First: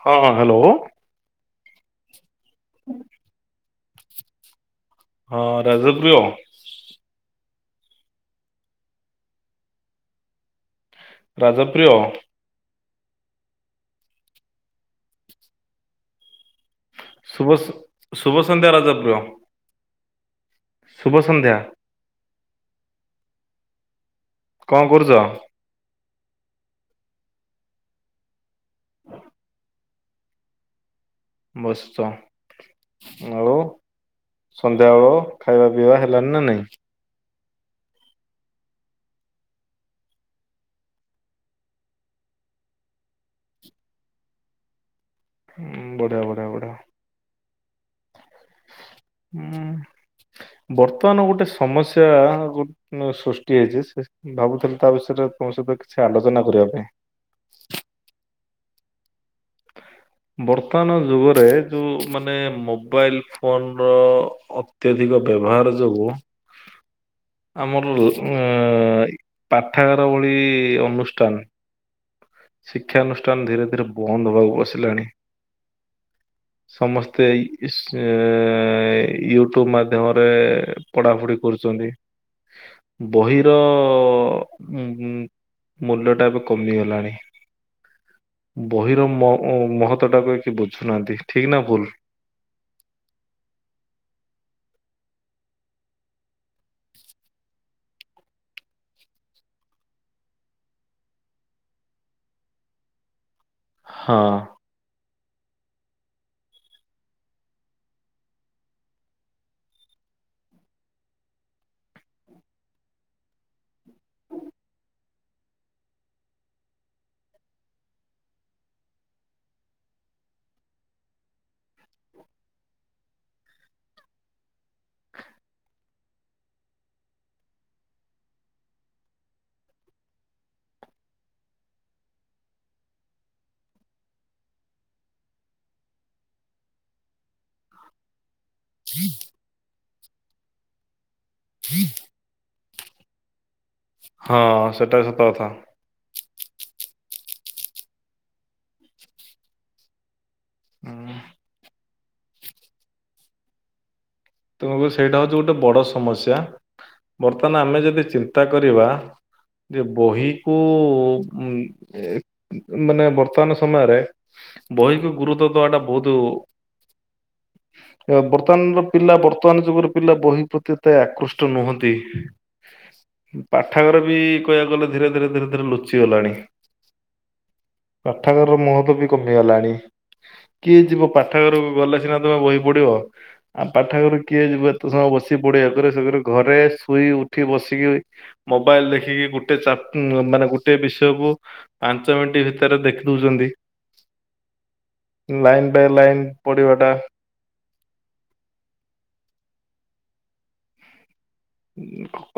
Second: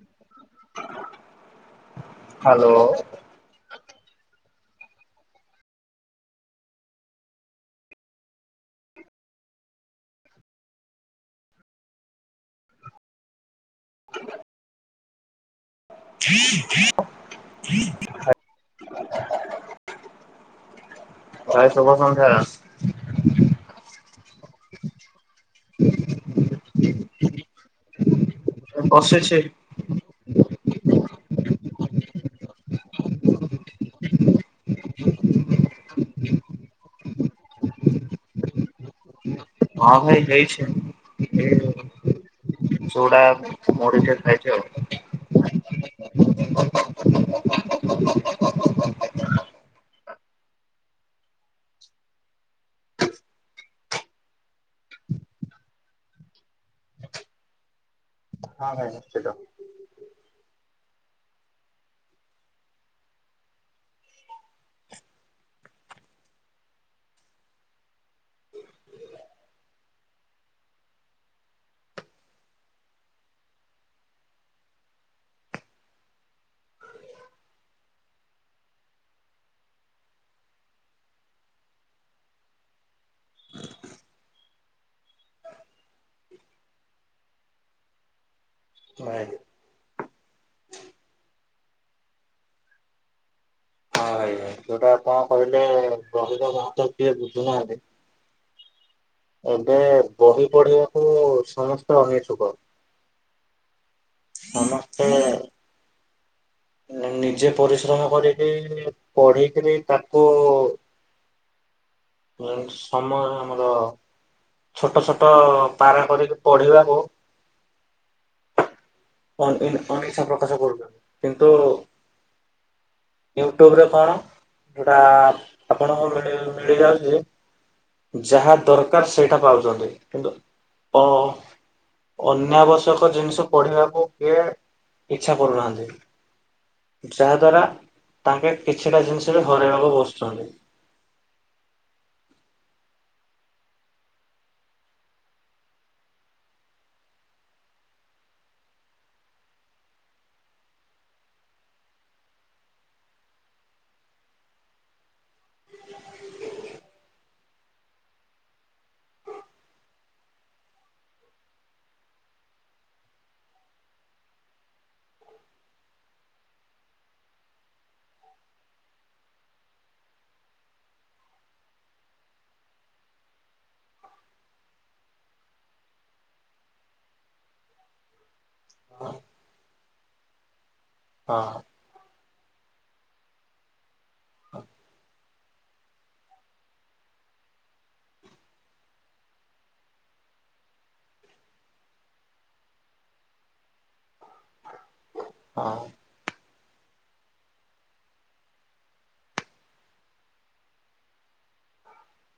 ହଁ hello. Hello. ହଁ ରାଜପ୍ରିୟ। ରାଜପ୍ରିୟ। [inaudible] ହୁଁ ହଁ ଶୁଭ ଶୁଭସନ୍ଧ୍ୟା ରାଜପ୍ରିୟ। ଶୁଭ ସନ୍ଧ୍ୟା ଭାଇ ଶୁଭ ସନ୍ଧ୍ୟା। କଣ କରୁଛ? ଏଇ ବସିଛି। ବସିଚ ଆଉୁ ସନ୍ଧ୍ୟାବେଳ ଖାଇବା ପିଇବା ହେଲାଣି ନା ନାଇଁ? ହଁ ଭାଇ ହେଇଛି [unintelligible] ଚୁଡା ମୁଢି ଟେ ଖାଇଚି ଆଉ। ହୁଁ ବଢିଆ ବଢିଆ ହୁଁ। ବର୍ତ୍ତମାନ ଗୋଟେ ସମସ୍ୟା ଗୋ ସୃଷ୍ଟି ହେଇଛି ସେ ଭାବୁଥିଲି ତା ବିଷୟରେ ତମ ସହିତ କିଛି ଆଲୋଚନା କରିବା ପାଇଁ। ହଁ ଭାଇ ନିଶ୍ଚିତ। ବର୍ତ୍ତମାନ ଯୁଗରେ ଯୋଉ ମାନେ ମୋବାଇଲ ଫୋନର ଅତ୍ୟଧିକ ବ୍ୟବହାର ଯୋଗୁଁ ଆମର ଉଁ ପାଠାଗାର ଭଳି ଅନୁଷ୍ଠାନ ଶିକ୍ଷାନୁଷ୍ଠାନ ଧୀରେ ଧୀରେ ବନ୍ଦ ହବାକୁ ବସିଲାଣି। ସମସ୍ତେ ଇସ୍ ଉଁ ୟୁଟ୍ୟୁବ ମାଧ୍ୟମରେ ପଢ଼ାପଢ଼ି କରୁଛନ୍ତି। ବହିର ମୂଲ୍ୟଟା ଏବେ କମିଗଲାଣି। ବହିର ଭାଇ ମ-ମହତ ଟା ଏବେ କେହି ବୁଝୁନାହାନ୍ତି ଠିକ ନା ଭୁଲ? ମହତ ଟା କଣ କହିଲେ ବହିର ମହତ କିଏ ବୁଝୁନାହାନ୍ତି। ଏବେ ବହି ପଢିବାକୁ ସମସ୍ତେ ଅନିଚ୍ଛୁକ। ହଁ। ସମସ୍ତେ ନିଜେ ପରିଶ୍ରମ କରିକି ପଢିକରି ତାକୁ ସମୟ ଆମର ଛୋଟ ଛୋଟ ପାରା କରିକି ପଢିବାକୁ ଅନ-ଅନଇଚ୍ଛା ପ୍ରକାଶ କରୁଛନ୍ତି କିନ୍ତୁ ୟୁଟ୍ୟୁବରେ କଣ ସେଟା ଆପଣଙ୍କୁ ମିଳି ମିଳିଯାଉଛି ଯାହା ଦରକାର ସେଇଟା ପାଉଛନ୍ତି କିନ୍ତୁ ଅ ଅନାବଶ୍ୟକ ଜିନିଷ ପଢିବାକୁ କିଏ ଇଛା କରୁନାହାନ୍ତି। ଯାହା ଦ୍ଵାରା ତାଙ୍କେ କିଛିଟା ଜିନିଷ ବି ହରାଇବାକୁ ବସୁଛନ୍ତି। ହଁ ସେଟା ସତ କଥା। ହଁ। ତୁମକୁ ସେଇଟା ହଉଛି ଗୋଟେ ବଡ ସମସ୍ୟା ବର୍ତ୍ତମାନ ଆମେ ଯଦି ଚିନ୍ତା କରିବା। ଯେ ବହିକୁ ଏ ମାନେ ବର୍ତ୍ତମାନ ସମୟରେ ବୈକୁ ଗୁରୁତ୍ୱ ଦବାଟା ବହୁତ ଅ ବର୍ତ୍ତମାନର ପିଲା ବର୍ତ୍ତମାନ ଯୁଗରେ ପିଲା ବହି ପ୍ରତି ଏତେ ଆକୃଷ୍ଟ ନୁହନ୍ତି। ପାଠଘର ବି କହିବାକୁ ଗଲେ ଧୀରେ ଧୀରେ ଧୀରେ ଧୀରେ ଲୁଚି ଗଲାଣି। ପାଠାଗାରର ମହତ୍ବ ବି ହଁ କମିଗଲାଣି କିଏ ଯିବ ହଁ ପାଠଘରକୁ ଗଲେ ସିନା ତମେ ବହି ପଢିବ। ଆମ ପାଠଗାର କିଏ ଯିବ ଏତେ ସମୟ ବସି ପଢ଼ି [unintelligible] ଘରେ ଶୋଇ ଉଠି ବସିକି ମୋବାଇଲ ଦେଖିକି ଗୋଟେ ଚାପ ମାନେ ଗୋଟେ ବିଷୟକୁ ପାଞ୍ଚ ମିନିଟ୍ ଭିତରେ ଦେଖି ଦଉଛନ୍ତି। ଲାଇନ୍ ବାଇ ଲାଇନ୍ ପଢିବା ଟା।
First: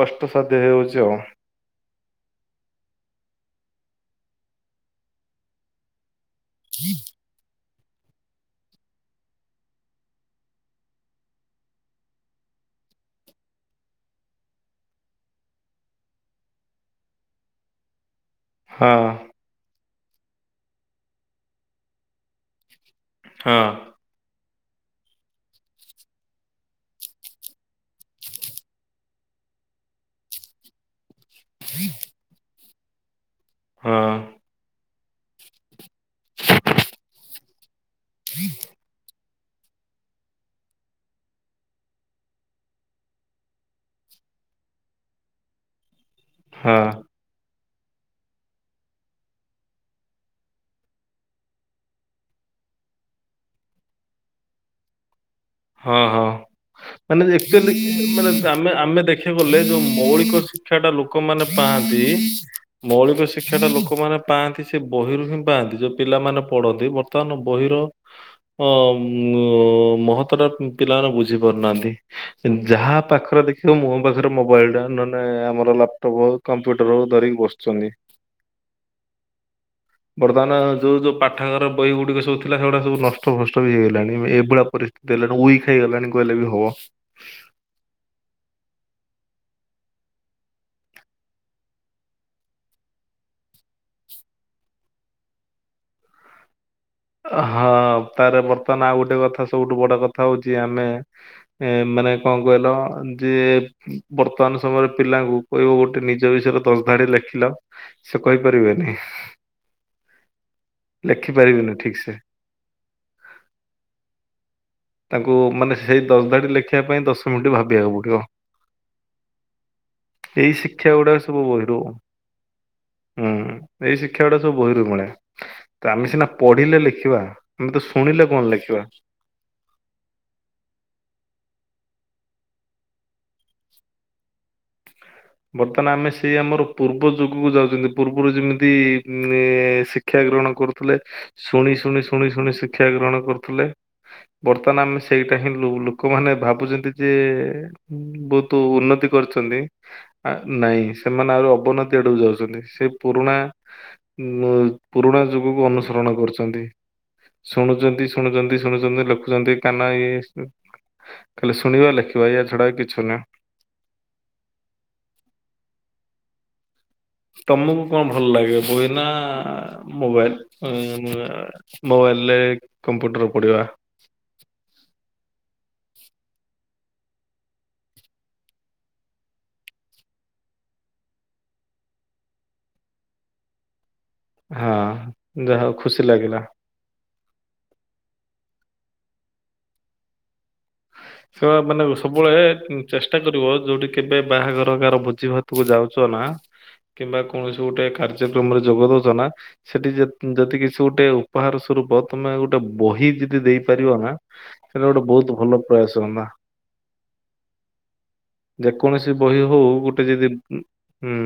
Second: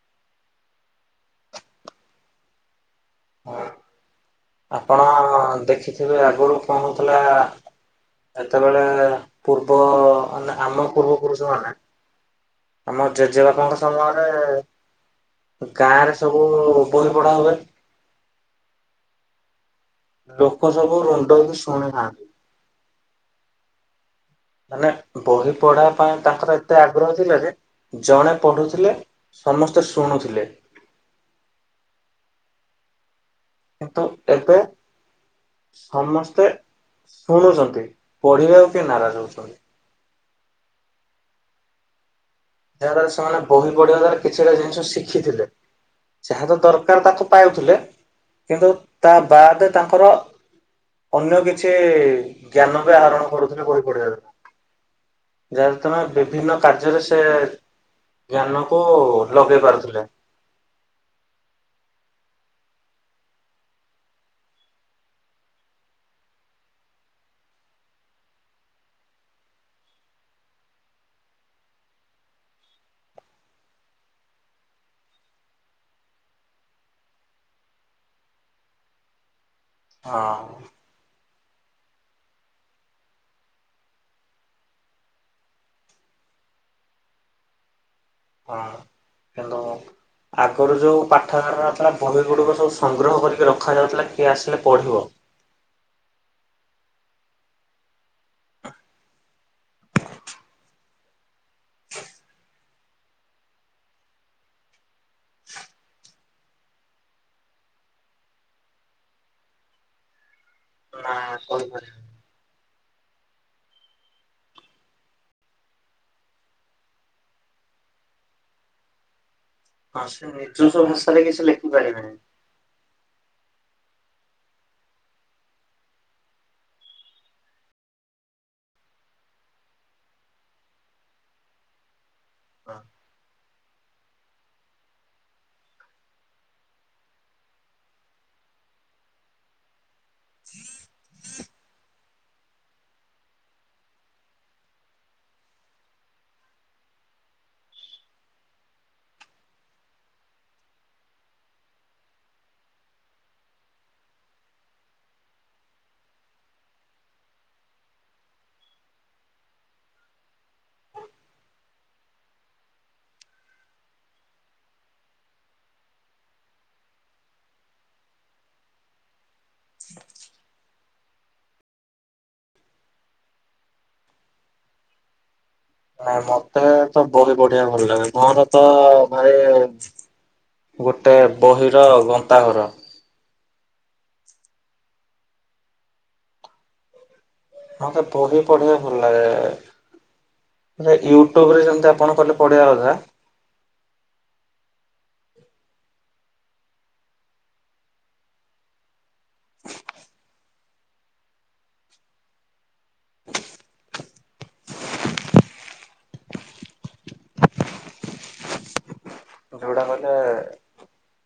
କଷ୍ଟସାଧ୍ୟ ହେଇଯାଉଛି ଆଉ। ହଁ ଆପଣ ଦେଖିଥିବେ ଆଗରୁ କଣ ହଉଥିଲା ସେତେବେଳେ ପୂର୍ବ ମାନେ ଆମ ପୂର୍ବ ପୁରୁଷ ମାନେ ଆମ ଜେଜେବାପାଙ୍କ ସମୟରେ ଗାଁରେ ସବୁ ବହି ପଢା ହୁଏ। ହଁ। ଲୋକ ସବୁ ରୁଣ୍ଡ ହେଇକି ଶୁଣିଥାନ୍ତି। ହଁ। ମାନେ ବହି ପଢା ପାଇଁ ତାଙ୍କର ଏତେ ଆଗ୍ରହ ଥିଲା ଯେ ଜଣେ ପଢୁଥିଲେ ସମସ୍ତେ ଶୁଣୁଥିଲେ। ହଁ କିନ୍ତୁ ଏବେ ସମସ୍ତେ ଶୁଣୁଚନ୍ତି। ପଢିବାକୁ କିଏ ନାରାଜ ହଉଛନ୍ ଯାହାରା ସେମାନେ ବହି ପଢିବା ଦ୍ଵାରା କିଛିଟା ଜିନିଷ ଶିଖିଥିଲେ। ଯାହା ତ ହଁ ଦରକାର ତାକୁ ପାଉଥିଲେ କିନ୍ତୁ ତା ବାଦେ ତାଙ୍କର ଅନ୍ୟ କିଛି ଜ୍ଞାନ ବି ଆହରଣ କରୁଥିଲେ ବହି ପଢିବାରୁ। ଯାହାରୁ ତମେ ହଁ ହଁ। ବିଭିନ୍ନ କାର୍ଯ୍ୟରେ ସି ମାନେ ଯେ ଏତେ ଲେ [inaudible] ମାନେ ତ ଆମେ ଆମେ ଦେଖିଆକୁ ଲଗେଇ ଗଲେ ଯୋଉ ପାରୁଥିଲେ ମୌଳିକ ଶି କ୍ଷାଟା ଲୋକମାନେ ପାଆନ୍ତି ମୌଳିକ ଶିକ୍ଷାଟା ଲୋକମାନେ ପାଆନ୍ତି ସିଏ ବହିରୁ ହିଁ ପାଆନ୍ତି ଯୋଉ ପିଲାମାନେ ପଢନ୍ତି ବର୍ତ୍ ତମାନ ବହିର ଅ ଉଁ ଅ ମହତ୍ ତ୍ୱଟା ଉଁ ପିଲାମାନେ ବୁଝି ପାରୁନାହାନ୍ତି। ଯାହା ପାଖରେ ଦେଖିବ ମୁହଁ ପାଖେରେ ମୋବାଇଲଟା ନହେନେ ଆମର ଲାପଟପ କମ୍ପ୍ୟୁଟର ହଉ ଧରିକି ବସୁଚନ୍ତି। ବର୍ଦାନା ହଁ। ଯୋଉ ଯୋଉ ପାଠାଗାର ବହିଗୁଡିକ ସବୁ ଥିଲା ସେଗୁଡା ସବୁ ନଷ୍ଟ ଭଷ୍ଟ ବି ହେଇଗଲାଣି ଏଭଳିଆ ପରିସ୍ତିତି ହେଲାଣି ଉଇ ଫେଇଗଲାଣି କଇଲେ ବି ହବ। ହଁ କିନ୍ତୁ ଆଗରୁ ଯୋଉଁ ପାଠାଗାରରା ଥିଲା ବହିଗୁଡିକ ସବୁ ସଂଗ୍ରହ କରିକି ରଖାଯାଉଥିଲା କିଏ ଆସିଲେ ପଢିବ। ଅ ହଁ ତାପରେ ବର୍ତ୍ତମାନ ଆଉ ଗୋଟେ କଥା ସବୁଠୁ ବଡ କଥା ହଉଚି ଆମେ ଏଁ ମାନେ କଁ କଇଲ ଯିଏ ବର୍ତ୍ତମାନ ସମୟରେ ପିଲାଙ୍କୁ କହିବ ଗୋଟେ ନିଜ ବିଷୟରେ ଦଶ ଧାଡି ଲେଖିଲ ସେ କହିପାରିବେନି। ନା ଲେଖିପାରିବେନି କହିପାରିବେନି ଠିକ୍ ସେ। ତାଙ୍କୁ ମାନେ ସେଇ ଦଶ ଧାଡି ଲେଖିବା ପାଇଁ ଦଶ ମିଣ୍ଟି ଭାବିଆକୁ ପଡିବ‌। ହଁ ସେ ଏଇ ନିଜସ୍ୱ ଶିକ୍ଷା ଗୁଡା ଭାଷାରେ ସବୁ କିଛି ଲେଖି ବହିରୁ ହୁଁ ପାରିବେନି। ଏଇ ଶିକ୍ଷାଗୁଡା ସବୁ ବହିରୁ ମିଳେ। ତ ଆମେ ସିନା ପଢିଲେ ଲେଖିବା ଆମେ ତ ଶୁଣିଲେ କଣ ଲେଖିବା? ବର୍ତ୍ତମାନ ଆମେ ସେଇ ଆମର ପୂର୍ବ ଯୁଗୁକୁ ଯାଉଚନ୍ତି ପୂର୍ବରୁ ଯେମିତି ଉଁ ଏ ଶି କ୍ଷା ଗ୍ରହଣ କରୁଥୁଲେ ଶୁଣି ଶୁଣି ଶୁଣି ଶୁଣି ଶିକ୍ଷା ଗ୍ରହଣ କରୁଥୁଲେ। ବର୍ତ୍ତମାନ ଆମେ ସେଇଟା ହିଁ ଲୁ ଲୁକମାନେ ଭାବୁଚନ୍ତି ଯେ ଉଁ ବୋହୁତ ଉନ୍ନତି କରିଛନ୍ତି। ଆ ନାଇଁ ସେମାନେ ଆଉରି ଅବନ୍ନତି ଆଡୁକୁ ଯାଉଛନ୍ତି ସେ ପୁରୁଣା ନୂ ପୁରୁଣା ଯୁଗୁକୁ ଅନୁସରଣ କରୁଛନ୍ତି। ଶୁଣୁଚନ୍ତି ଶୁଣୁଚନ୍ତି ଶୁଣୁଚନ୍ତି ଲେଖୁଚନ୍ତି କାନ ଇଏ ସିଏ ଖାଲି ଶୁଣିବ ଲେଖିବ ଏଇଆ ଛଡା ଆଉ କିଛି ନା। ତମକୁ କଁ ଭଲ ଲାଗେ ବହି ନା ମୋବାଇଲ୍ ଉଁ ମୁଁ ଆ ମୋବାଇଲଲେ କମ୍ପୁଟର ପଢିବା। ନାଇଁ ମତେ ତ ବହି ପଢିବା ଭଲ ଲାଗେ ମୋର ତ ଭାଇ ଗୋଟେ ବହିର ଗନ୍ତାଘର। ହଁ ଯାହା ହଉ ଖୁସି ଲାଗିଲା। ହଁ ପ୍ରଥମରୁ ହିଁ ପଢିବା ଭଲ ଲାଗେ। [unintelligible] ୟୁଟୁବରେ ଯେମତି ଆପଣ କହିଲେ ପଢିବା କଥା ଟା କରିବ ଯୋଉଠି କେବେ ବାହାଘର କାହାର ଭୋଜି ଭାତୁକୁ ଯାଉଚ ନା କିମ୍ବା କୌଣସି ଗୋଟେ କାର୍ଯ୍ୟକ୍ରମରେ ଯୋଗ ଦଉଛ ନା। ସେଠି ଯ ଯଦି କିଛି ଗୋଟେ ଉପହାର ସ୍ୱରୂପ ତମେ ଗୋଟେ ବହି ଯଦି ଦେଇପାରିବ ନା ତାହେଲେ ଗୋଟେ ବହୁତ୍ ଭଲ ପ୍ରୟାସ ହୁଅନ୍ତା। ଯେକୌଣସି ବହି ହଉ ଯୋଉଟା ଗୋଟେ କହିଲେ ଯଦି ଉଁ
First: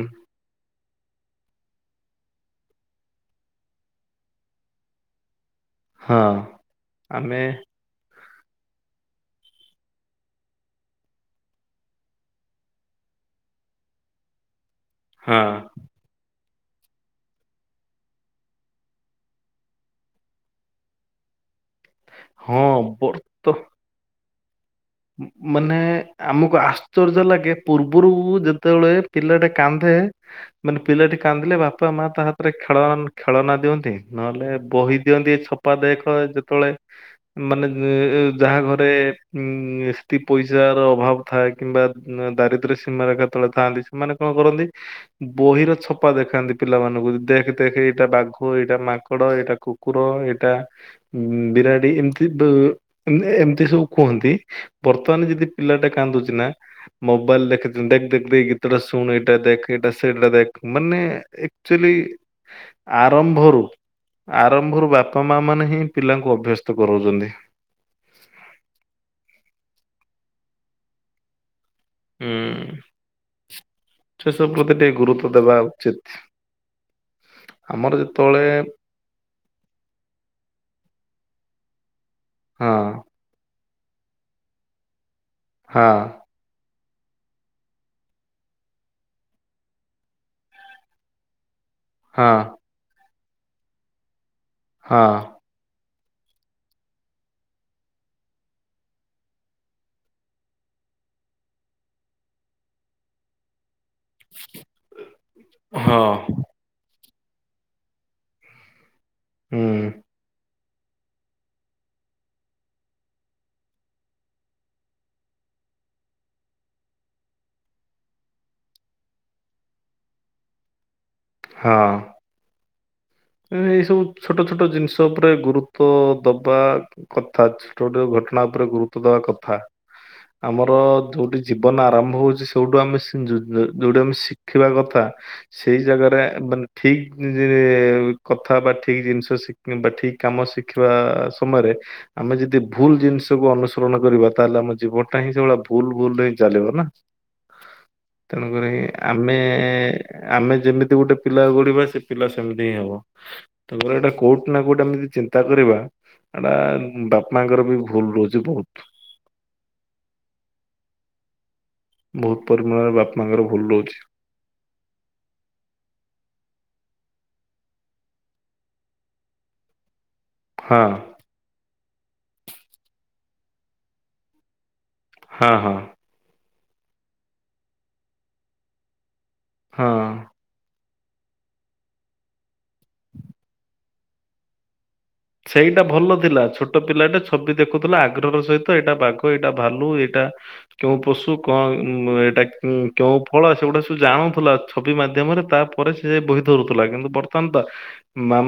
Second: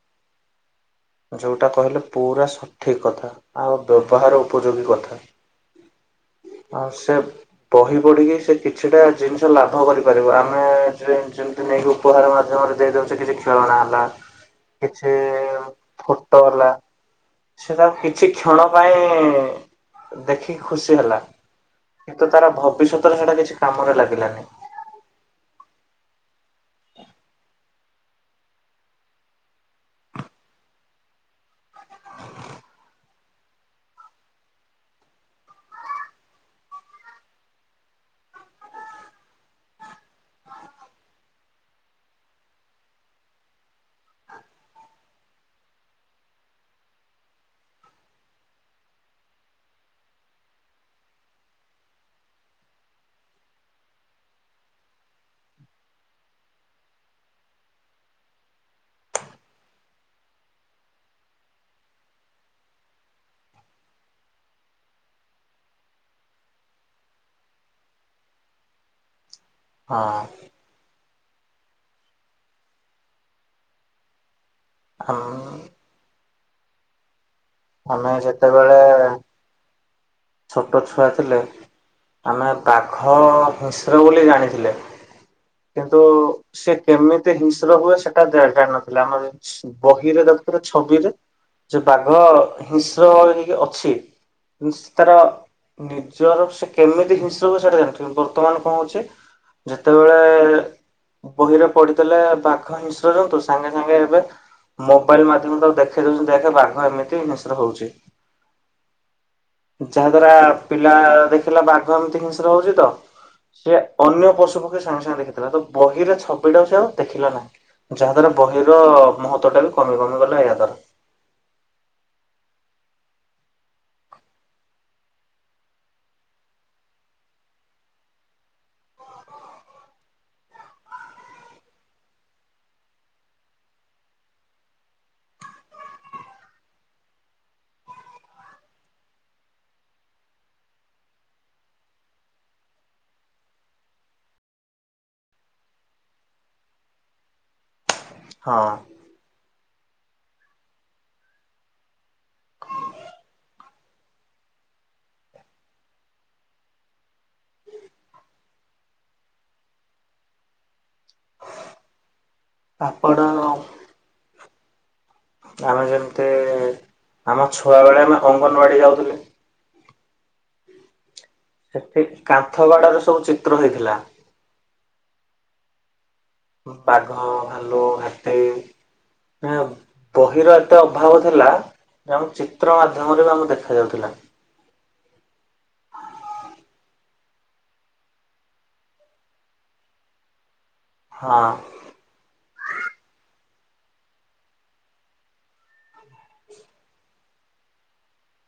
ଯୋଉଟା କହିଲେ ପୁରା ସଠିକ୍ କଥା ଆଉ ବ୍ୟବହାର ଉପଯୋଗୀ କଥା। ହଁ। ଆଉ ସେ ଆମେ ବହି ପଢ଼ିକି ସେ କିଛିଟା ଜିନିଷ ଲାଭ କରିପାରିବ ଆମେ ଯେ ଯେମିତି ନେଇକି ଉପହାର ମାଧ୍ୟମରେ ଦେଇ ଦଉଚେ କିଛି ଖେଳନା ହେଲା। କିଛି ହଁ ଫଟୋ ହେଲା। ସେଟା କିଛି କ୍ଷଣ ପାଇଁ ଦେଖିକି ଖୁସି ହେଲା। କିନ୍ତୁ ତାର ହଁ ଭବିଷ୍ୟତରେ ସେଟା ବର୍ତ୍ତ କିଛି କାମରେ ଲାଗିଲାନି। ମାନେ ଆମକୁ ଆଶ୍ଚର୍ଯ୍ୟ ଲାଗେ ପୂର୍ବରୁ ଯେତେବେଳେ ପିଲାଟା କାନ୍ଦେ ମାନେ ପିଲାଟି କାନ୍ଦିଲେ ବାପା ମା ତା ହାତରେ ଖେଳ ଖେଳନା ଦିଅନ୍ତି ନହେଲେ ବହି ଦିଅନ୍ତି ଛ ଛପା ଦେଖ ଯେତେବେଳେ ମାନେ ଉଁ ଉଁ ଯାହା ଘରେ ଉଁ [unintelligible] ପଇସା ର ଅଭାବ ଥାଏ କିମ୍ବା ଦାରିଦ୍ର୍ୟ ସୀମାରେଖା ତଳେ ଥାଆନ୍ତି ସେମାନେ କଣ କରନ୍ତି ବହିର ଛପା ଦେଖାନ୍ତି ପିଲାମାନଙ୍କୁ ଦେଖେ ଦେଖେ ଏଇଟା ବାଘ ଏଇଟା ମାଙ୍କଡ଼ ଏଇଟା କୁ କୁକୁର ଏଇଟା ବିରାଡ଼ି ଏମିତି ବି ଏମିତି ସବୁ କୁହନ୍ତି। ବର୍ତ୍ତମାନ ଯଦି ପିଲାଟା କାନ୍ଦୁଚି ନା ମୋବାଇଲ୍ ଦେଖଇ ଦିଅନ୍ତି ଦେଖେ ଦେଖେ ତୁ ଏଇ ଗୀତ ଟା ଶୁଣୁ ଏଇଟା ଦେଖେ ଏଇଟା ସେଇଟା ଦେଖେ ମାନେ ଆକଚ୍ୟୁଲି ଆରମ୍ଭରୁ ଆରମ୍ଭରୁ ବାପା ମା ମାନେ ହିଁ ପିଲାଙ୍କୁ ଅଭ୍ୟସ୍ତ କରାଉଚନ୍ତି। ହଁ। ହୁଁ ସେ ସବୁ ପ୍ରତି ଟିକେ ଗୁରୁତ୍ୱ ଦେବା ଉଚିତ୍। ଆମର ଯେତେବେଳେ ଛୋଟ ଛୁଆ ଥିଲେ ଆମେ ବାଘ ହଁ ହିଂସ୍ର ବୋଲି ଜାଣିଥିଲେ ହଁ କିନ୍ତୁ ସେ କେମିତି ହିଂସ୍ର ହୁଏ ସେଟା ଜା ଜାଣିନଥିଲେ ଆମର ବହିରେ ଦେଖୁଥିଲେ ଛବିରେ। ଯୋଉ ବାଘ ହଁ ହିଂସ୍ର ଅଛି ହଁ ତାର ନିଜର ସେ କେମିତି ହିଂସ୍ର ହୁଏ ସେଟା ଜାଣିଥିବେ ବର୍ତ୍ତମାନ କଣ ହଉଛି ଯେତେବେଳେ ବହିରେ ପଢ଼ିଥିଲେ ବାଘ ହିଂସ୍ର ଜନ୍ତୁ ସାଙ୍ଗେ ସାଙ୍ଗେ ଏବେ ମୋବାଇଲ ମାଧ୍ୟମରେ ତାକୁ ହଁ ଦେଖେଇ ଦଉଛନ୍ତି ଦେଖ ବାଘ ଏମିତି ହିଂସ୍ର ହଉଚି। ହୁଁ ଯାହା ଦ୍ଵାରା ପିଲା ଦେଖିଲା ବାଘ ଏମିତି ହିଂସ୍ର ହଉଛି ତ। ସେ ଅନ୍ୟ ପଶୁ ପକ୍ଷୀ ସାଙ୍ଗେ ସାଙ୍ଗେ ଦେଖିଦେଲା ତ ବହିରେ ଛବିଟାକୁ ସେ ଆଉ ଦେଖିଲା ନାହିଁ। ଯାହା ଦ୍ଵାରା ବହି ର ମହତ୍ଵ ଟା ବି କମି କମି ଗଲା ଏହା ଦ୍ବାରା। ହଁ। ମାନେ ଏଇ ସବୁ ଛୋଟ ଛୋଟ ଜିନିଷ ଉପରେ ଗୁରୁତ୍ଵ ଦବା କଥା ଛୋଟ ଛୋଟ ଘଟଣା ଉପରେ ଗୁରୁତ୍ବ ଦବା କଥା। ଆମର ଯୋଉଠି ଜୀବନ ଆରମ୍ଭ ହଉଛି ସେଇଠୁ ଆମେ [unintelligible] ଯୋଉଠି ଆମେ ଶିଖିବା କଥା। ସେଇ ଜାଗାରେ ମାନେ ଠିକ୍ ରେ କଥା ହେବା ଠିକ୍ ଜିନିଷ ଶି ବା ଠିକ୍ କାମ ଶିଖିବା ସମୟରେ ଆମେ ଯଦି ଭୁଲ୍ ଜିନିଷକୁ ଅନୁସରଣ କରିବା ତାହେଲେ ଆମ ଜୀବନଟା ହିଁ ସେଭଳିଆ ଭୁଲ୍ ଭୁଲ୍ ରେ ହିଁ ଚାଲିବ ନା। ତେଣୁ କରି ହଁ। ଆମେ ଆମେ ଯେମିତି ଗୋଟେ ପିଲାକୁ ଗଢ଼ିବା ସେ ପିଲା ସେମିତି ହିଁ ହବ। ତାଙ୍କର ଏଇଟା କୋଉଠି ନା କୋଉଠି ଆମେ ଯଦି ଚିନ୍ତା କରିବା ଏଟା ବାପା ମା ଙ୍କର ବି ଭୁଲ୍ ରହୁଛି ବହୁତ୍। ବହୁତ୍ ପରିମାଣରେ ବାପା ପାପଡ଼ ମା ଙ୍କର ଭୁଲ୍ ରହୁଛି। ଆମେ ଯେମିତି ଆମ ଛୁଆ ବେଳେ ଆମେ ଅଙ୍ଗନବାଡ଼ି ଯାଉଥିଲୁ। ହଁ। ସେଠି କାନ୍ଥ ଵାଡରେ ସବୁ ଚିତ୍ର ହେଇଥିଲା! ହଁ ହଁ! ପାଘ ଭାଲୁ ହାତୀ ନା ହଁ। ବହିର ଏତେ ଅଭାବ ଥିଲା ଯେ ଆମ ଚିତ୍ର ମାଧ୍ୟମରେ ବି ଆମକୁ ଦେଖ ଯାଉଥିଲା! ସେଇଟା ଭଲ ଥିଲା ଛୋଟ ପିଲାଟେ ଛବି ଦେଖୁଥିଲା ଆଗ୍ରହର ସହିତ ଏଇଟା ବାଘ ଏଇଟା ଭାଲୁ ଏଇଟା କେଉଁ ପଶୁ ହଁ କଣ ଉ ଏଇଟା କେକେଉଁ ଫଳ ସେଗୁଡ଼ା ସବୁ ଜାଣୁଥିଲା ଛବି ମାଧ୍ୟମରେ ତା ପରେ ସେ ବହି ଧରୁଥିଲା କିନ୍ତୁ ବର୍ତ୍ତମାନ ତ ମା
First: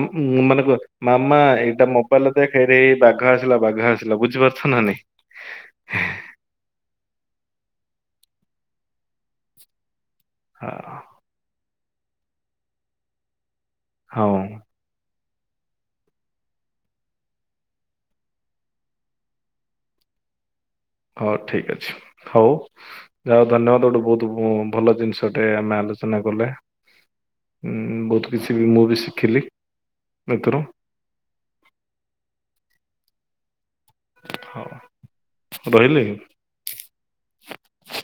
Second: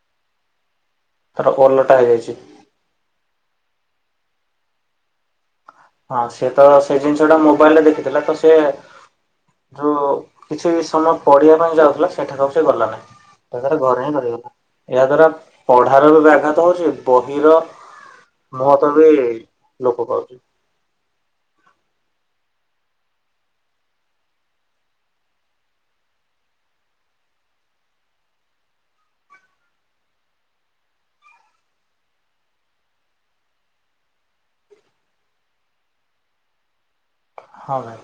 ମାନେ କୁଅ ମାମା ତାର ଓଲଟା ମୋବାଇଲରେ ହେଇଯାଇଛି। ଦେଖେରେ ବାଘ ଆସିଲା ବାଘ ଆସିଲା ବୁଝିପାରୁଛ ନା ନାଇଁ? ହଁ ସେ ତ ସେ ଜିନିଷ ଟା ମୋବାଇଲ ରେ ଦେଖିଦେଲା ତ ସେ ଯୋଉ କିଛିବି ସମୟ ପଡ଼ିବା ପାଇଁ ଯାଉଥିଲା ସେଠା କୁଆଉ ସେ ଗଲା ନାହିଁ ତାପରେ ଘରେ ହିଁ ହଁ ରହିଗଲା! ଏହା ଦ୍ଵାରା ପଢାର ବି ବ୍ୟାଘାତ ହଉଛି ବହି ର ମହତ୍ଵ ବି ଲୋପ ପାଉଛି! ହଉ ଠିକ ଅଛି ହଉ! ଜାହା ହଉ ଧନ୍ୟବାଦ ଗୋଟେ ବହୁତ ଭଲ ଜିନିଷଟେ ଆମେ ଆଲୋଚନା କଲେ! ଉ ବହୁତ କିଛି ବି ମୁଁ ବି ଶିଖିଲି ଏଥିରୁ। ହଉ ରହିଲି ହଁ ଭାଇ